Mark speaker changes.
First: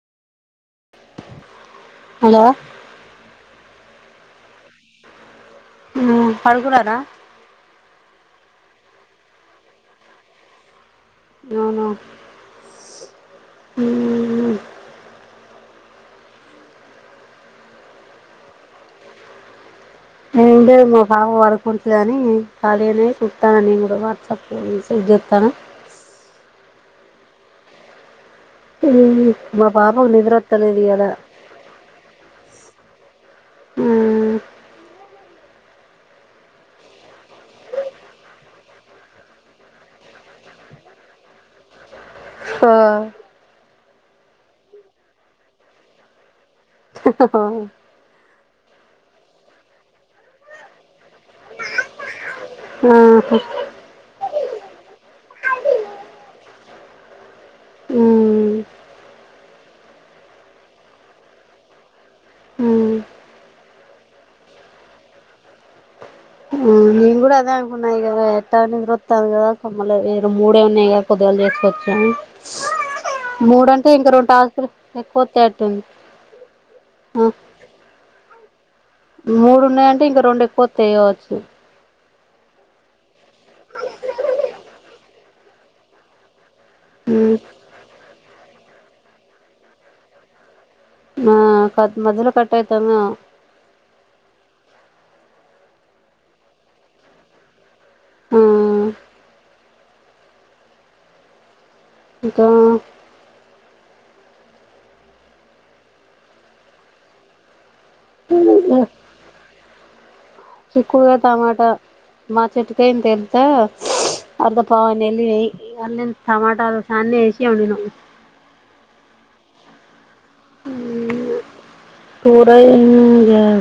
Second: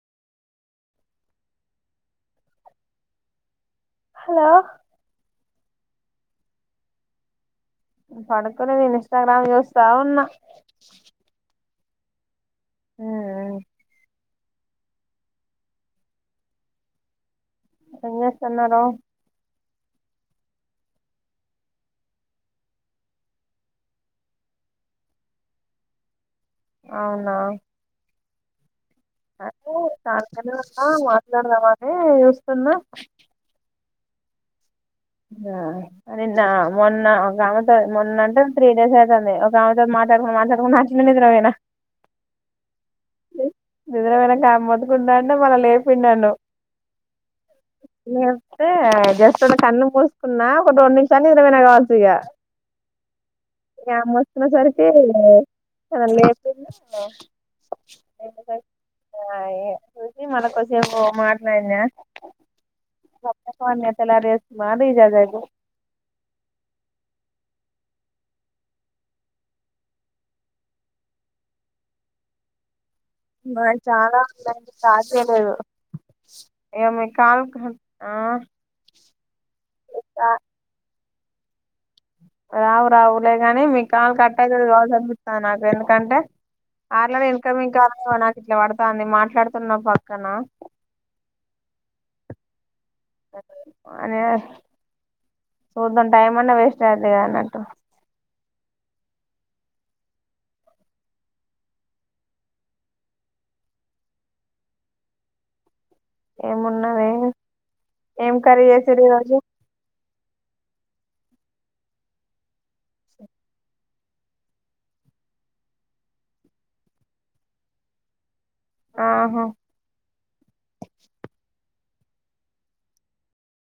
Speaker 1: hello
Speaker 2: hello
Speaker 1: ఉమ్ పడుకున్నారా
Speaker 2: పడుకోలేదు ఇన్స్టాగ్రామ్ చూస్తా ఉన్న
Speaker 1: అవునా ఉమ్ ఉమ్
Speaker 2: ఏం చేస్తున్నారొ
Speaker 1: ఏం లేదు నా పాప పడుకుంటాడలేదని ఖాళీ గానే చూత్తన నేను కూడా వాట్సాప్ లో మెసేజ్ చేతనా
Speaker 2: అవునా
Speaker 1: మా
Speaker 2: అదే
Speaker 1: పాపకు నిద్ర
Speaker 2: చనికనే
Speaker 1: వస్తలేదు
Speaker 2: ఉన్న
Speaker 1: ఇయ్యాల
Speaker 2: మాట్లాడదామా అని చూస్తున్నా అచ్
Speaker 1: ఉమ్
Speaker 2: నిన్న మొన్న ఒక ఆమెతో మొన్న అంటే త్రీ డేస్ అయితాంది ఒక ఆమెతో మాట్లాడుకుట మాట్లాడుకుట అట్లే నిద్రపోయిన నిద్రపోయినకా ఆమె మొత్తుకుంటూ ఉంటే మల్ల లేపిండు నన్ను లేపితే జస్ట్ అ ట్ల కన్ను మూసుకున్నా ఒక రెండు నిమిషాన్ని నిదరఓయిన కావచ్చు ఇగా
Speaker 1: హా
Speaker 2: న్ వచ్చేసరికి నన్ను లేపిండు [inaudible] చూసి మల కొద్దిసేపు మాట్లానా ఫస్ట్పాల్ నేన్ ఎత్తలార్ మాదిజగయితే
Speaker 1: నేను కూడా అదే అనుకున్నా ఇ ఎట్ట నిద్రొత్తాంది కదా కొమ్మళ మూడే ఉన్నాయి కదా పొద్దుగాల చేసుకొచ్చని
Speaker 2: మారి చాలా ఉందడి స్టార్ట్
Speaker 1: ఎక్కువ వస్తాయి
Speaker 2: చేయిలేదు
Speaker 1: అట్టుంది
Speaker 2: ఏమి ఇక ఉమ్
Speaker 1: మూడున్నాయింటే ఇంక రెండు ఎక్కువ వత్తయి కావచ్చు ఉమ్
Speaker 2: రావు రావు లేదుగానీ మీ కాలు కట్ అయితది కావ ఆ నాకు ఎందుకంటే ఆల్రెడీ ఇన్కమింగ్ కాల్స్ [inaudible] ఇట్లా పడతాంది మాట్లాడుతున్నా పక్కన
Speaker 1: ఆ కట్ మధలో కట్ అయి
Speaker 2: [inaudible] అనే చూద్దాం టైం అన్నా వేస్ట్ అయింది కదా అన్నట్టు
Speaker 1: ఉమ్ ఇంకా
Speaker 2: ఏమున్నావే ఏం కర్రీ చేసినారు ఈ రోజు
Speaker 1: ఎక్కువగా టమాటా మా చెట్కా ఇంతద్ద అర్ధ పావ అన్ని వెల్లినయి ఇంగ ఆల్లనే టమాటా అన్ని వేసి వండినాం
Speaker 2: ఆహా
Speaker 1: కూర ఏం చేయాలి